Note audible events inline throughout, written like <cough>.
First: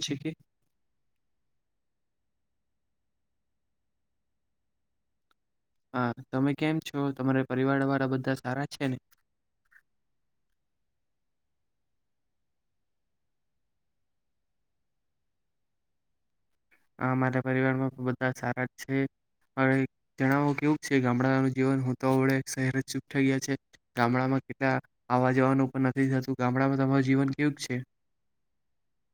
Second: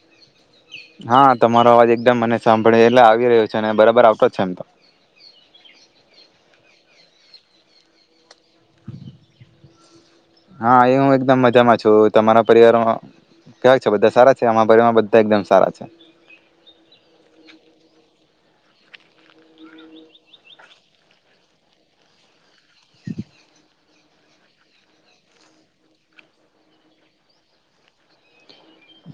છે કે હા તમારો અવાજ એક મ મને સાંભળી એટલે આવી રહ્યો છે અને બરાબર આવતો છે એમ તો. હા તમે કેમ છો? તમારે પરિવાર વાળા બધા સારા છે ને? હા એ હું એકદમ મજામાં છું. તમારા પરિવારમાં કવાય છે? બધા સારા છે? આ પરિવારમાં બધા એકદમ સારા છે. આ મારા પરિવારમાં પણ બધા સારા જ છે. હવે જણાવો કેવું છે ગામડાનું જીવન હું તો વડે શહેર જ ચૂપ થઈ ગયા છે. ગામડામાં કેટલા આવા જવાનું પણ નથી થતું ગામડામાં તમારું જીવન કેવુંક છે?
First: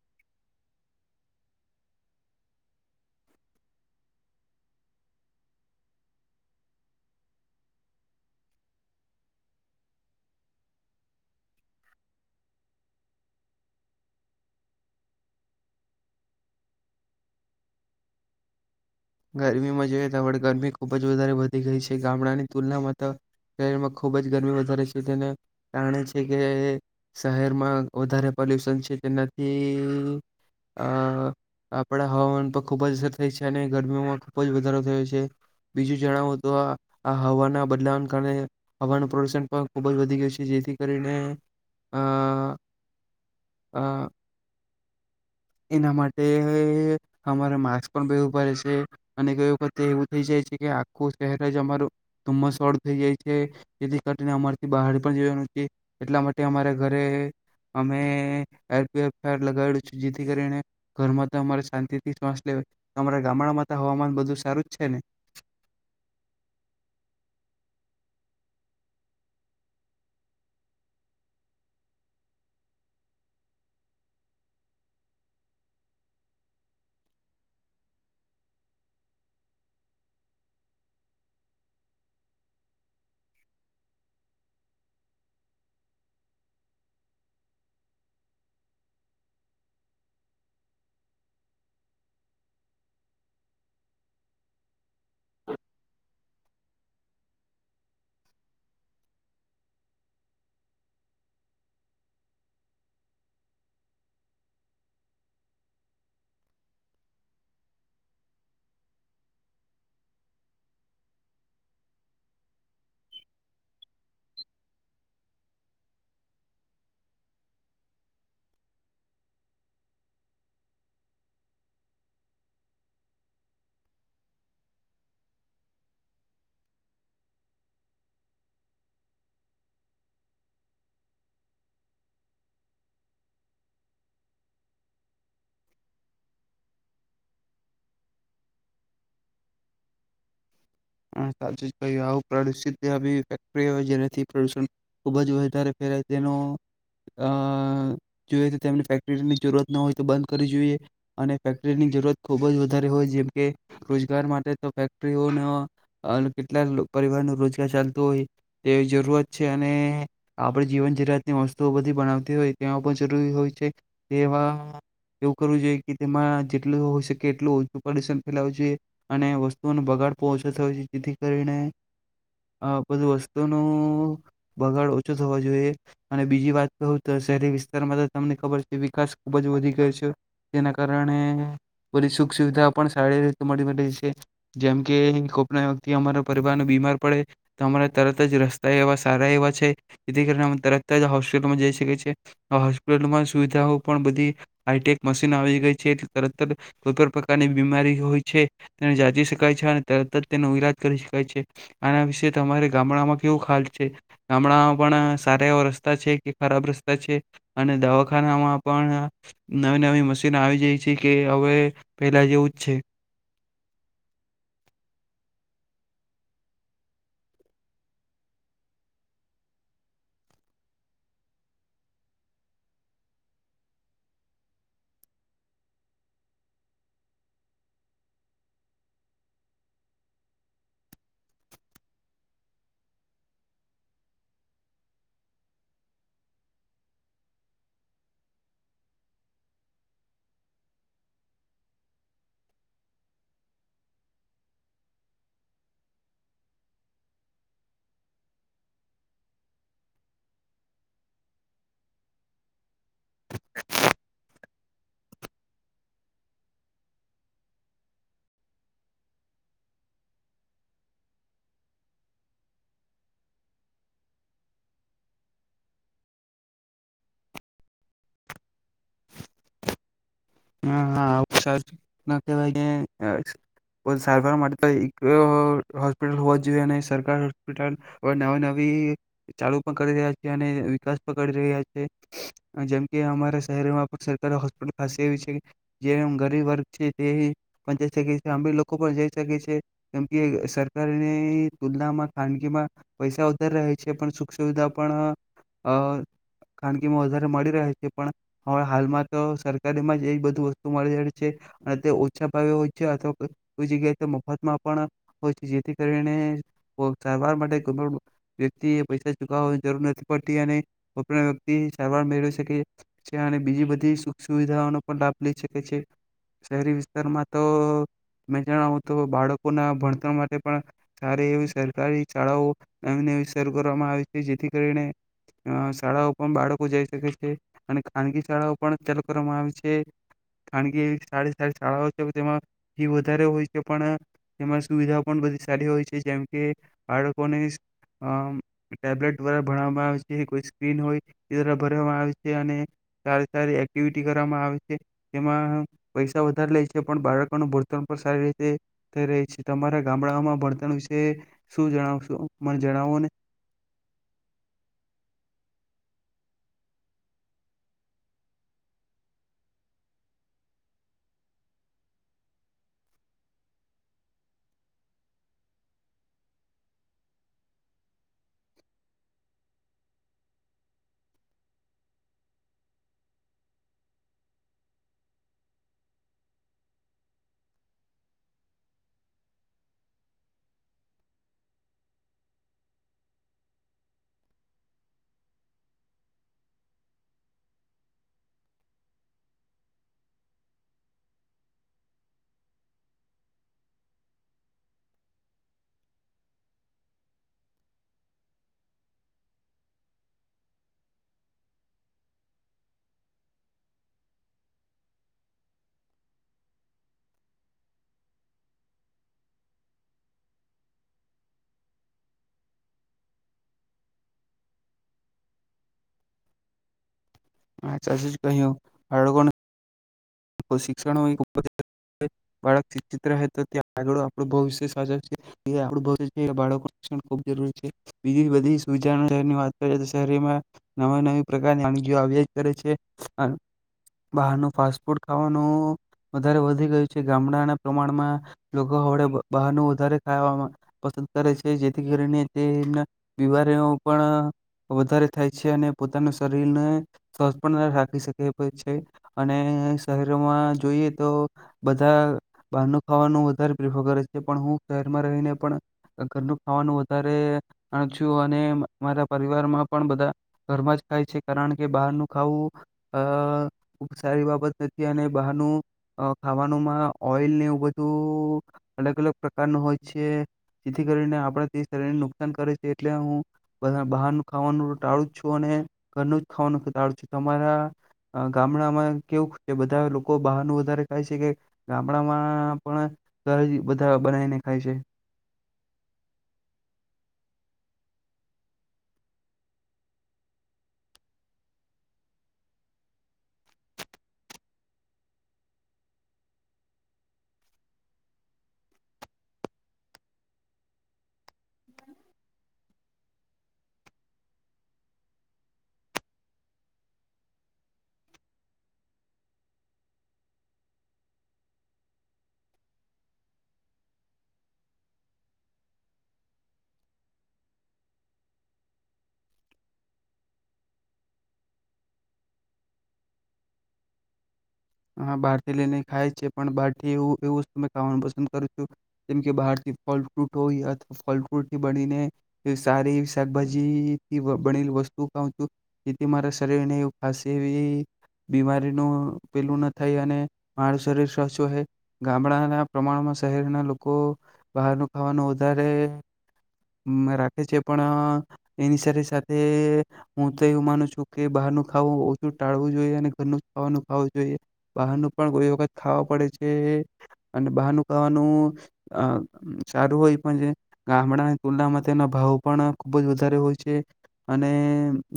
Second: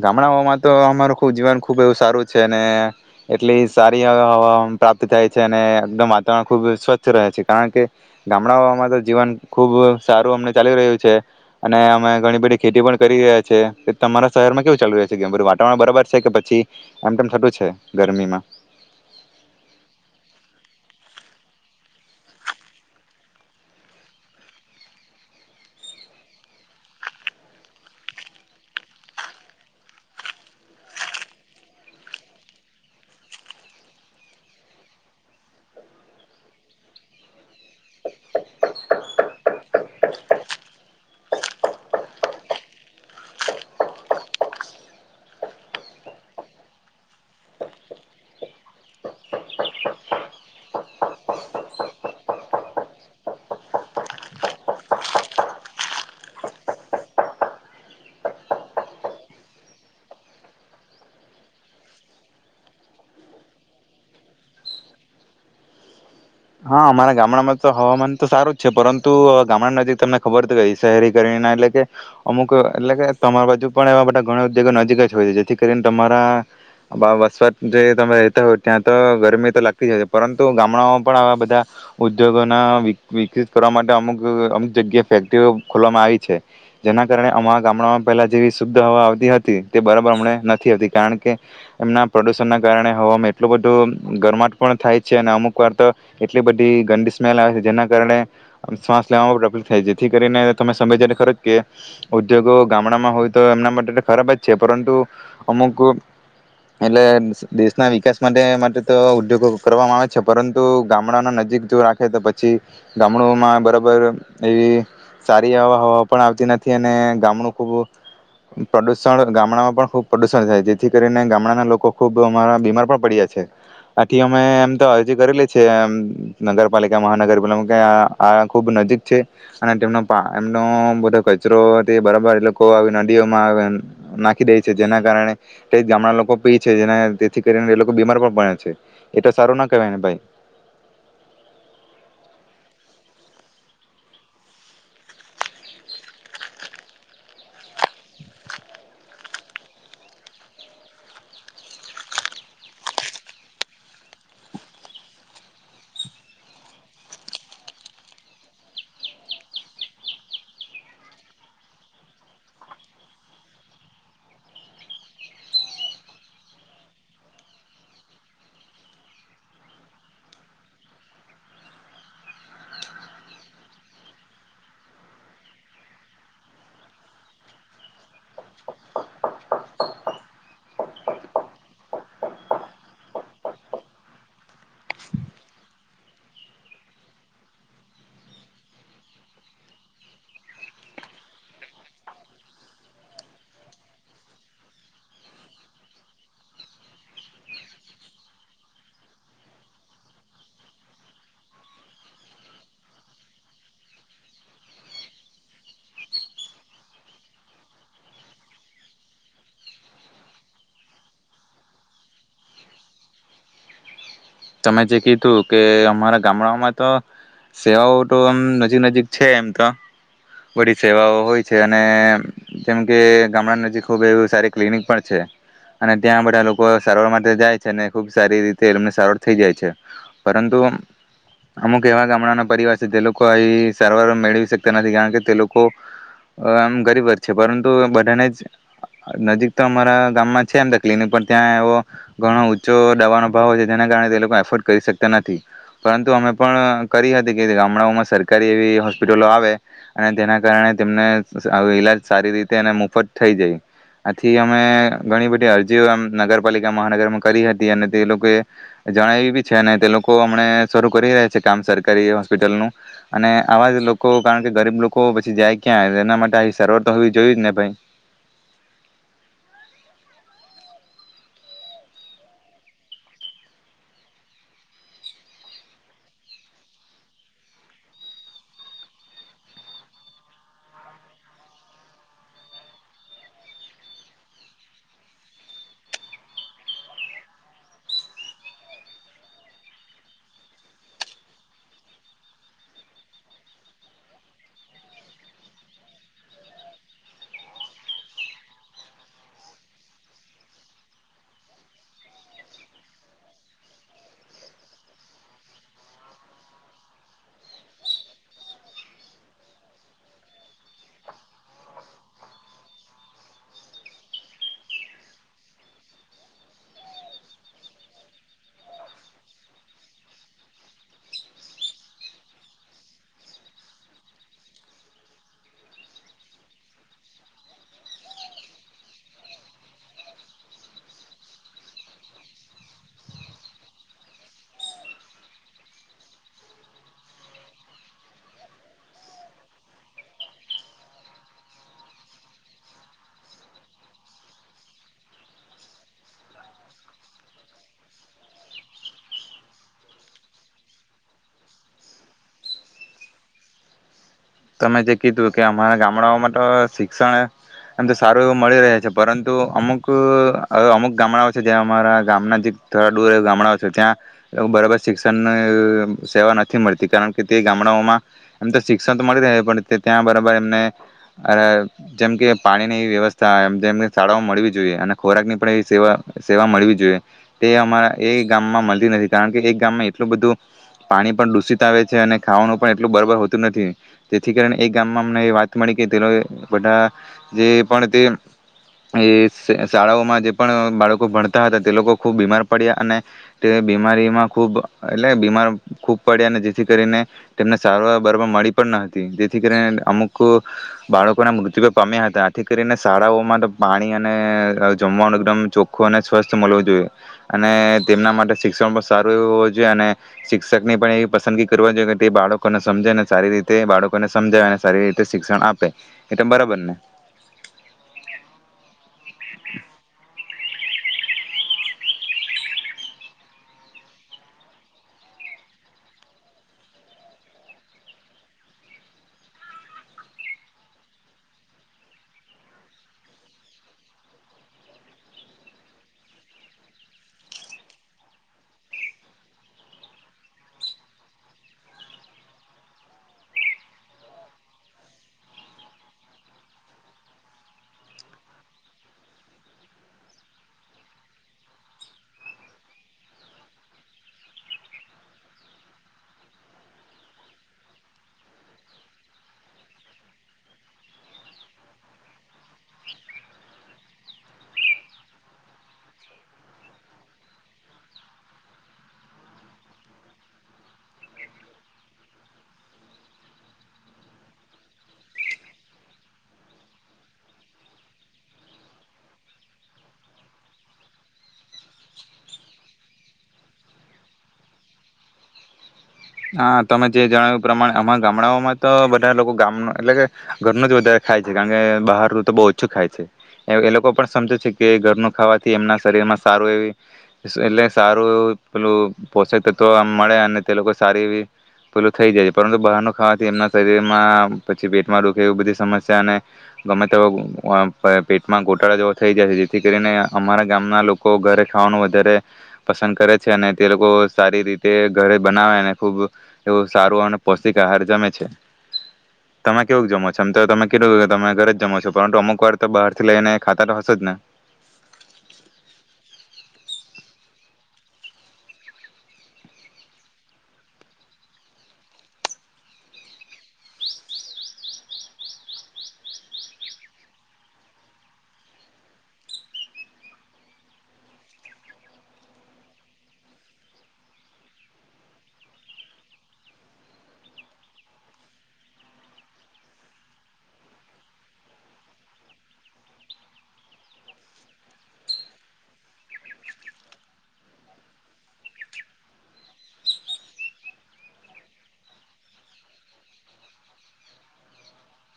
ગામડાઓમાં તો અમારું ખબ જીવન ખુબ એવું સારું છે અને એટલી સારી આહ પ્રાપ્ત થાય છે અને એકદમ વાતાવરણ ખુબ સ્વચ્થ રહે છે. કારણ કે ગામડાઓમાં તો જીવન ખુબ સારું અમને ચાલી રહ્યું છે અને અમે ઘણી બધી ખેતી પણ કરી રહ્યા છે તમારા શહેરમાં કેવું ચાલુ રહે છે કે બધું વાતાવરણ બરાબર છે કે પછી એમ તેમમ થતું છે ગરમીમાં? ગરમીમાં જોઈએ તો આપણે ગરમી ખુબ જ વધારે વધી ગઈ છે. ગામડાની તુલનામાં તો શહેરમાં ખુબ જ ગરમી વધારે છે. તેને કારણે છે કે શહેરમાં વધારે પોલ્યુશન છે તેનાથી અ આપણા હવામાન પર ખૂબ જ અસર થઈ છે અને ગરમીઓમાં ખૂબ જ વધારો થયો છે. બીજું જણાવો તો આ હવાના બદલાવને કારણે હવાનું પ્રદુષણ પણ ખૂબ જ વધી ગયું છે. જેથી કરીને આ આ એના માટે અમારે માસ્ક પણ પેરવુ પડે છે. અને ગઈ વખતે એવું થઈ જાય છે કે આખું શહેર જ અમારું ધુમ્મસવાળું થઈ જાય છે. જેથી કરીને અમારથી બહાર પણ જવાનું છે એટલા માટે અમારા ઘરે અમે એરફર લગાવડું છે જેથી કરીને ઘરમાં તો અમારે શાંતિ થી શ્વાસ લે ગામડામાં તો હવામાન બધું સારું જ છે ને? હા અમારા ગામડામાં તો હવામાન તો સારું જ છે પરંતુ ગામડા નજીક તમને ખબર હતી ગ શહેરી કરી ના એટલે કે અમુક એટલે કે તમારા બાજુ પણ એવા બધા ઘણા ઉદ્યોગો નજીક જ હોય જેથી કરીને તમારા વસવાટ જે તમે રહેતા હોય ત્યાં તો ગરમી તો લાગતી જ હોય છે પરંતુ ગામડામાં પણ આવા બ ધા ઉદ્યોગો વિકિત કરવા માટે અમુક અમુક જગ્યા ફેક્ટરીઓ ખોલવામાં આવી છે. જેના કારણે અ ગામડામાં પહેલા જેવી શુદ્ધ હવા આવતી હતી તે બરાબર અમ નથી આવતી. કારણ કે એમના પ્રદુષણના કારણે હવામાં એટલું બધું ગરમાટ પણ થાય છે અને અમુક વાર તો એટલી બધી ગંડી સ્મેલ આવે છે. જેના કારણે શ્વાસ લેવામાં પ્રફુલિત થાય છે. જેથી કરીને તમે સમય ખરો કે ઉદ્યોગો ગામડામાં હોય તો એમના માટે તો ખરાબ જ છે. પરંતુ અમુક એટલે દેશના વિકાસ માટે માટે તો ઉદ્યોગો કરવામાં આવે છે. પરંતુ ગામડાના નજીક જો રાખે તો પછી ગામડુંમાં બરાબર એવી સારી આહવા પણ આવતી નથી અને ગામડું ખૂબ પ્રદુષણ ગામડામાં પણ ખૂબ પ્રદુષણ થાય. જેથી કરીને ગામડાના લોકો ખૂબ અમારા બીમાર પણ પડ્યા છે આથી અમે એમ તો અરજી કરી લે છે એમ નગરપાલિકા મહાનગરપાલિકા આ ખુબ નજીક છે અને તેમનો એમનો બધો કચરો બરાબર એ લોકો નદીઓમાં નાખી દે છે જેના કારણે તે ગામડા લોકો પી છે તેથી કરીને એ લોકો બીમાર પણ પડે છે. એ તો સારું ના કહેવાય ને ભાઈ <unintelligible> ક આવુ પ્રદુષિત આવી ફેક્ટરી હોય જેનાથી પ્રદુષણ ખુબ જ વધારે ફેલાય તેનો અ જોએ તો તેમને ફેક્ટરીની જરૂરત ન હોય તો બંધ કરીવી જોઈએ અને ફેક્ટરીની જરૂરત ખુબ જ વધારે હોય જેમકે રોજગાર માટે તો ફેક્ટરીઓનો કેટલા પરિવાર નું રોજગાર ચાલતોું હોય તેવી જરૂરત છે અને આપડી જીવન જરૂરિયાતની વસ્તુઓ બધી બનાવતી હોય તે પણ જરૂરી હોય છે. તેમાં એવું કરવું જોઈએ કે તેમાં જેટલું હોય શકે એટલું ઓછું પ્રદુષણ ફેલાવું જોઈએ અને વસ્તુઓનો બગાડ પણ ઓ છો થવો જોઈએ. જેથી કરીને અ બધું વસ્તુનો બગાડ ઓછો થવા જોઈએ અને બીજી વાત કહું તો શહેરી વિસ્તારમાં તો તમને ખબર છે વિકાસ ખૂબ જ વધી ગયો છે. જેના કારણે બધી સુખ સુવિધાઓ પણ સારી રીતે મળી છે. જેમ કે કોપના વ્યતિ અમારા પરિવાર ન બીમાર પડે તો અમારા તરત જ રસ્તા એવા સારા એવા છે. જેથી કરીને અમે તરત જ હોસ્પિટલમાં જઈ શકીએ છીએ. આ હોસ્પિટલમાં સુવિધાઓ પણ બધી હઈટેક મશીન આવી ગઈ છે, તરત જ કોઈ પણણ પ્રકારની બીમારી હોય છે તેને જાચી શકાય છે અને તરત જ તેનો ઈલાજ કરી શકાય છે. આના વિશે તમારે ગામડામાં કેવું ખ્યાલ છે? ગામડામાં પણ સારા એવા રસ્તા છે કે ખરાબ રસ્તા છે અને દવાખાનામાં પણ નવી નવી મશીન આવી જાય છે કે હવે પહેલા જેવું જ છે? તમે જે કીધું કે અમારા ગામડાઓમાં તો સેવાઓ તો આમ નજીક નજીક છે એમ તો બધી સેવાઓ હોય છે અને જેમ કે ગામડા નજીક ખૂબ એવ સારી ક્લિનિક પણ છે અને ત્યાં બધા લોકો સારવાર માટે જાય છે અનેને ખુબ સારી રીતે એમને સારવાર થય જાય છે. પરંતુ અમુક એવા ગામડાના પરિવાર છે જે લોકો અહી સારવાર મેળવી શકતા નથી. કારણ કે તે લોકો આમ ગરીબ જ છે પરંતુ બધાને જ નજીક તો અમારા ગામમાં છે એમ તો ક્લિનિક પણ ત્યાં એવો ઘણો ઊંચો દવાનો ભાવ હોય છે જેના કારણે એફોર્ડ કરી શકતા નથી. પરંતુ અમે પણ કરી હતી કે ગામડાઓમાં સરકારી એવી હોસ્પિટલો આવે અને તેના કારણે તેમને ઈલાજ સારી રીતે અને મફત થઈ જાય. આથી અમે ઘણી બધી અરજીઓ નગરપાલિકા મહાનગરમાં કરી હતી અને તે લોકોએ જણાય એવી બી છે ને તે લોકો હમને શરૂ કરી રહ્યા છે કામ સરકારી હોસ્પિટલનું અને આવા જ લોકો કારણ કે ગરીબ લોકો પછી જાય ક્યાં એના માટે આ સારવર તો હોવી જોયું જ ને ભાઈ. હમ્મ હા <unintelligible> કવાય કે સારવાર માટે તો એક હોસ્પિટલ હોવા જોઈએ અને સરકારી હોસ્પિટલ નવી નવી ચાલુ પણ કરી રહ્યા છે અને વિકાસ પણ કરી રહ્યા છે. જેમકે અમારા શહેરમાં પણ સરકારી હોસ્પિટલ ખાસી આવી છ જે ગરીબ વર્ગ છે તે પણ જઈ શકે છે, અમીર લોકો પણ જઈ શકે છે કેમ કે સરકારની તુલનામાં ખાનગીમાં પૈસા વધારે રહે છે. પણ સુખ સુવિધા પણ અ ખાનગીમાં વધારે મળી રહે છે. પણ હ હાલમાં તો સરકારીમાં જ બધુ વસ્તુ મળી રહે છે અને તે ઓછા ભાવ હોય છે અથવા કોઈ જગ્યાએ મફતમાં પણ હોય છે. જેથી કરીને સારવાર માટે કોઈ પણ વ્યક્તિ એ પૈસા ચુકવવાની જરૂર નથી પડતી અને કોઈ પણ વ્યક્તિ સારવાર મેળવી શકે છે અને બીજી બધી સુખ સુવિધાઓનો શહેરી વિસ્તારમાં તો જણાવ તો બાળકો ના ભણતર માટે પણ સારી એવી સરકારી શાળાઓ નવી નવી શરૂ કરવામાં આવે છે. જેથી કરીને શાળાઓ પણ બાળકો જઈ શકે છે અને ખાનગી શાળાઓ પણ ચાલુ કરવામાં આવે છે. ખાનગી સારી સારી શાળાઓ છે તેમાં ફી વધારે હોય છે પણ તેમાં સુવિધાઓ પણ બધી સારી હોય છે. જેમ કે બાળકોને અ ટેબ્લેટ દ્વારા ભણવામાં આવે છે. કોઈ સ્ક્રીન હોય એ દ્વારા ભણવામાં આવે છે અને સારી સારી એક્ટિવિટી કરવામાં આવે છે તેમાં પૈસા વધારે લે છે પણ બાળકોનું ભણતણ પણ સારી રીતે થઈ રહી છે. તમારા ગામડાઓમાં ભણતણ વિશે શું જણાવશો મને જણાવો ને. તમે જે કીધું કે અમારા ગામડાઓમાં તો શિક્ષણ એમ તો સારું એવું મળી રહે છે પરંતુ અમુક અમુક ગામડાઓ છે. જ્યા અમારા ગામના જે થોડા દૂર ગામડાઓ છે. જ્યાં બરાબર શિક્ષણની અ સેવા નથી મળતી કારણ કે તે ગામડાઓમાં એમ તો શિક્ષણ તો મળી રહે પણ ત્યાં બરાબર એમને જેમ કે પાણીની વ્યવસ્થા જેમ કે શાળાઓમાં મળવી જોઈએ અને ખોરાક ની પણ એવી સેવા સેવા મળવી જોઈએ તે અમારા એ ગામમાં મળતી નથી કારણ કે એક ગામમાં એટલું બધું પાણી પણ દૂષિત આવે છે અને ખાવાનું પણ એટલું બરાબર હોતું નથી. જેથી કરીને એ ગામમાં અમને વાત મળી કે તે બધા જે પણ તે શાળાઓમાં જે પણ બાળકો ભણતા હતા. તે લોકો ખૂબ બીમાર પડ્યા અને તે બીમારીમાં ખૂબ એટલે બીમાર ખૂબ પડ્યા અને જેથી કરીને તેમને સારવાર બરોબર મળી જેથી કરીને અમુક બાળકોના મૃત્યુ પામ્યા હતા. આથી કરીને શાળાઓમાં તો પાણી અને જમવાનું એકદમ ચોખ્ખું અને સ્વસ્થ મળવું જોઈએ અને તેમના માટે શિક્ષણ પણ સારું એવું હોવું જોઈએ અને શિક્ષકની પણ એવી પસંદગી કરવા જોઈએ કે તે બાળકોને સમજે ને સારી રીત તે બાળકોને સમજાવે અને સારી રીતે શિક્ષણ આપે એતો બરાબર ને. હા સાચું જ કહ્યું હડવો <inaudible> શિક્ષણ <unintelligible> શિક્ષિત રહે તો તે આળ આપણું ભવિષ્ય ખુબ જરૂરી છે બીજી બધીની વાત કરી તો શહેરમાં નવા નવી પ્રકારની માંદગી આવ્યા જ કરે છે બહાર નું ફાસટ ફૂડ ફૂડ ખાવાનું વધારે વધી ગયું છે. ગામડાના પ્રમાણમાં લોકો હળ બહારનું વધારે ખાવામાં પસંદ કરે છે. જેથી કરીને તે બીમારીઓ પણ વધારે થાય છે અને પોતાના શરીરને સ્વસ્થ પણ રાખી શકે છે અને શહેરમાં જોઈએ તો બધા બહારનું ખાવાનું વધારે પ્રિફર કરે છે પણ હું શહેરમાં રહીને પણ ઘરનું ખાવાનું વધારે જાણ છું અને મારા પરિવારમાં પણ બધા ઘરમાં જ ખાય છે કારણ કે બહારનું ખાવું અ ખુબ સારી બાબત નથી અને બહારનું ખાવાનુંમાં ઓઈલને એવ બધું અલગ અલગ પ્રકારનું હોય છે. જેથી કરીને આપણે તે શરીરને નુકસાન કરે છે એટલે હું બહારનું ખાવાનું ટાળું જ છું અને ઘરનું જ ખાવાનું ટાળું છું તમારા ગામડામાં કેવું? કે બધા લોકો બહારનું વધારે ખાય છે કે ગામડામાં પણ ઘરે થી બધા બનાવીને ખાય છે. હા તમે જે જણાવ્યું એ પ્રમાણે અમારા ગામડાઓમાં તો બધા લોકો ગામનું એટલે કે ઘરનું જ વધારે ખાય છે કારણ કે બહારનું તો બહુ ઓછું ખાય છે. એ લોકો પણ સમજે છે કે ઘરનું ખાવાથી એમના શરીરમાં સારું એવી એટલે સારું એવું પેલું પોષક તત્વ મળે અને તે લોકો સારી એવી પેલું થઈ જાય છે પરંતુ બહારનું ખાવાથી એમના શરીરમાં પછી પેટમાં દુખે એવી બધી સમસ્યા અને ગમે તે પેટમાં ગોટાળા જેવો થઈ જાય છે. જેથી કરીને અમારા ગામના લોકો ઘરે ખાવાનું વધારે પસંદ કરે છે અને તે લોકો સારી રીતે ઘરે બનાવે અને ખુબ એવું સારું અને પૌષ્ટિક આહાર જમે છે. તમે કેવું જમો છો? આમ તો તમે કીધું તમે ઘરે જ જમો છો પરંતુ અમુક વાર તો બહાર થી લઈને ખાતા તો હસે જ ને. હા બહાર થી લઈને ખાય છે પણ બાર થી એઉ એઉ વસ્તુ ખાવાનું પસંદ કરું છું. જેમ કે બહાર થી ફલ ફ્રૂટ હોય અથવા ફલ ફ્રૂટ થી બનીને સારી એવી શાકભાજીથી બનેલી વસ્તુ ખાઉં છું. જેથી મારા શરીરને એ ખાસ એવી બીમારીનું પેલું ન થાય અને મારું શરીર સ્વસ્છ રહે ગામડાના પ્રમાણમાં શહેરના લોકો બહારનું ખાવાનું વધારે રાખે છે પણ એની સાથે સાથે હું તો એવું માનું છું કે બહારનું ખાવું ઓછું ટાળવું જોઈએ અને ઘરનું જ ખાવાનું ખાવું જોઈએ બહારનું પણ કોઈ વખત ખાવા પડે છે અને બહારનું ખાવાનું અ સારું હોય પણ છે ગામડા તુલના માં તેના ભાવ પણ ખૂબ જ વધારે હોય છે અને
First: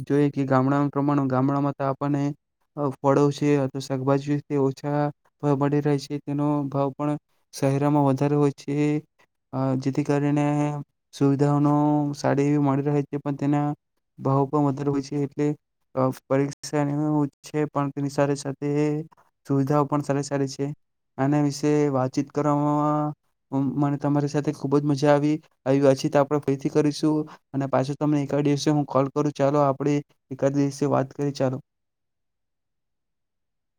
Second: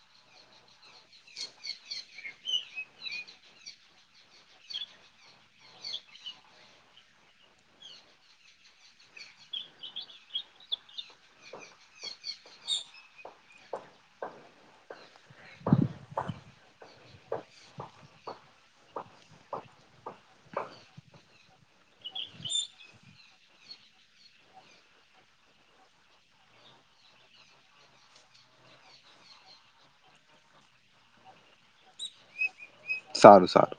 જોઈએ કે ગામડાનું પ્રમાણ ગામડામાં તો આપણને ફળઓ છે, શાકભાજી તે ઓછા ભાવ મળી રહે છે તેનો ભાવ પણ શહેરામાં વધારે હોય છે. અ જેથી કરીને સુવિધાઓનો સારી એવી મળી રહે છે પણ તેના ભાવ પણ વધારે હોય છે એટલે પરીક્ષા છે પણ તેની સાથે સાથે સુવિધાઓ પણ સારી સારી છે. આના વિશે વાતચીત કરવામાં મને તમારી સાથે ખુબ જ મજા આવી. આવી વાતચીત આપણે ફરીથી કરીશું અને પાછું તમને એકાદ દિવસે હું કોલ કરું ચાલો આપણે એકાદ દિવસે વાત કરીએ ચાલો. સારું સારું.